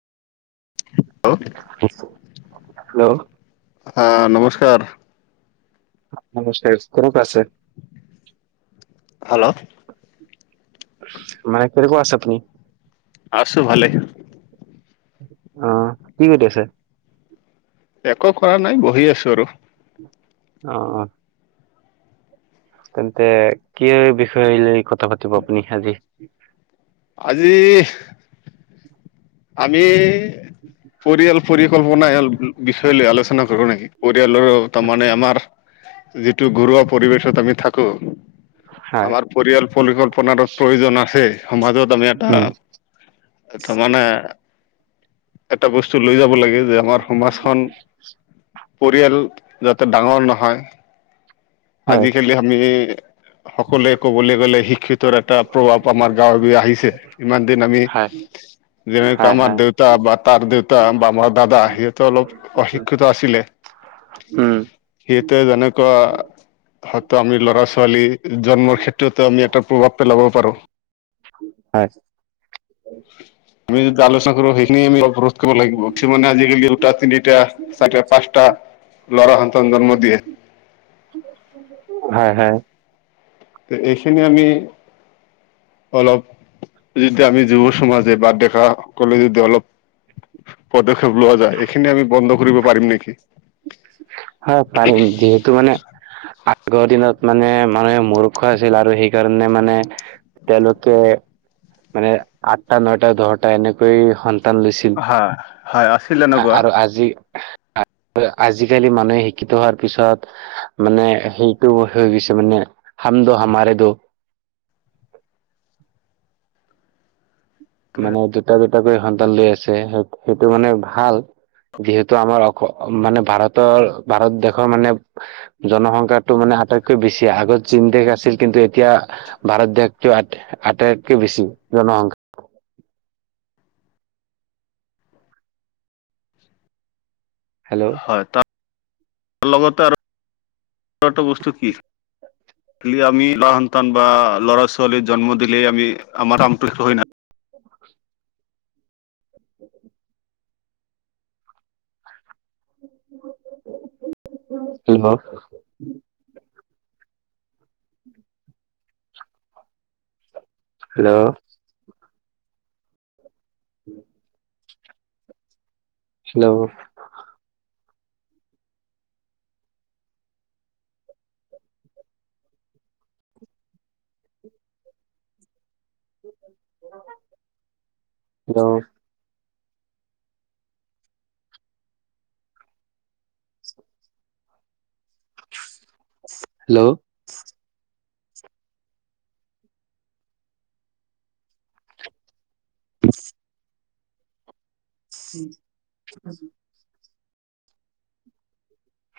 [unintelligible] Hello অ, নমস্কাৰ। [unintelligible] মানে কেনেকুৱা হেল্ল' আছে আপুনি? আছোঁ ভালে। অ, কি কৰি আছে? একো কৰা নাই বহি আছো আৰু। অ-অ। তেন্তে কি বিষয় লৈ কথা পাতিব আপুনি আজি? আজি আমি [unintelligible] পৰিয়াল পৰিকল্পনা বিষয় লৈ আলোচনা কৰোঁ নেকি? পৰিয়ালৰ তাৰ মানে আমাৰ যিটো ঘৰুৱা পৰিৱেশত আমি থাকোঁ, হয় আমাৰ পৰিয়াল পৰিকল্পনাৰ প্ৰয়োজন আছে। সমাজত আমি এটা উম তাৰ মানে এটা বস্তু লৈ যাব লাগে যে আমাৰ সমাজখন পৰিয়াল যাতে ডাঙৰ নহয়। হয় আজিকালি আমি সকলোৱে ক'বলৈ গ'লে শিক্ষিতৰ এটা প্ৰভাৱ আমাৰ গাঁৱ এ আহিছে। ইমান দিন আমি, হয় যেনে হয় কামাৰ হয় দেওঁ তা বা তাৰ দেউতা বা আমাৰ দাদা সিহঁতে অলপ অশিক্ষিতা আছিলে। উম। সেইতো যেনেকোৱা হয়তো আমি ল'ৰা ছোৱালী জন্মৰ ক্ষেত্ৰতো আমি এটা প্ৰভাৱ পেলাব পাৰোঁ। হয়। আমি যদি আলোচনা কৰোঁ সেইখিনিমি অৱৰোধ কৰিব লাগিব। [unintelligible] আজিকালি দুটা তিনিটা চাৰে পাঁচটা লৰা সন্তান জন্ম দিয়ে। হয়-হয়। এইখিনি আমি অলপ যদি আমি যুৱ সমাজে বা ডেকাসকলে যদি অলপ পদক্ষেপ লোৱা যায়। এইখিনি আমি বন্ধ কৰিব পাৰিম নেকি? হ'য়, পাৰিম। যিহেতু মানে আগৰ দিনত মানে মানুহে মূৰ্খ আছিল আৰু সেইকাৰণে মানে তেওঁলোকে মানে আঠটা নটা দহটা এনেকৈয় স লৈছিল হয় হয় আছিল এনেকুৱা আৰু আজি আজিকালি মানুহে শিক্ষিত হোৱাৰ পিছত। মানে সেইটো হৈ গৈছে মানে হাম দ হামাৰে দ। মানে দুটা-দুটা কৰি সন্তান লৈ আছে, স-সেইটো মানে ভাল। যিহেতু আমাৰ অ মানে ভাৰতৰ, ভাৰত দেশৰ মানে জনসংখ্যাটো মানে আটাইতকৈ বেছি। আগত [unintelligible] দেশ আছিল কিন্তু এতিয়া ভাৰত দেশটো আট্‌হে আটাইতকৈ বেছি জনসংখ্যা। হেল্লো? ত [inaudible] বস্তু কি? খিলি আমি ল'ৰা সন্তান বা ল'ৰা-ছোৱালী জন্ম দিলেই আমি আমাৰ আন্তক্ষ হ'য় নাই [unintelligible] [inaudible] কি হল? হেল্লো? [inaudible] হেল্লো? [unintelligible] হেল্লো? ইচ্‌ [unintelligible] [inaudible]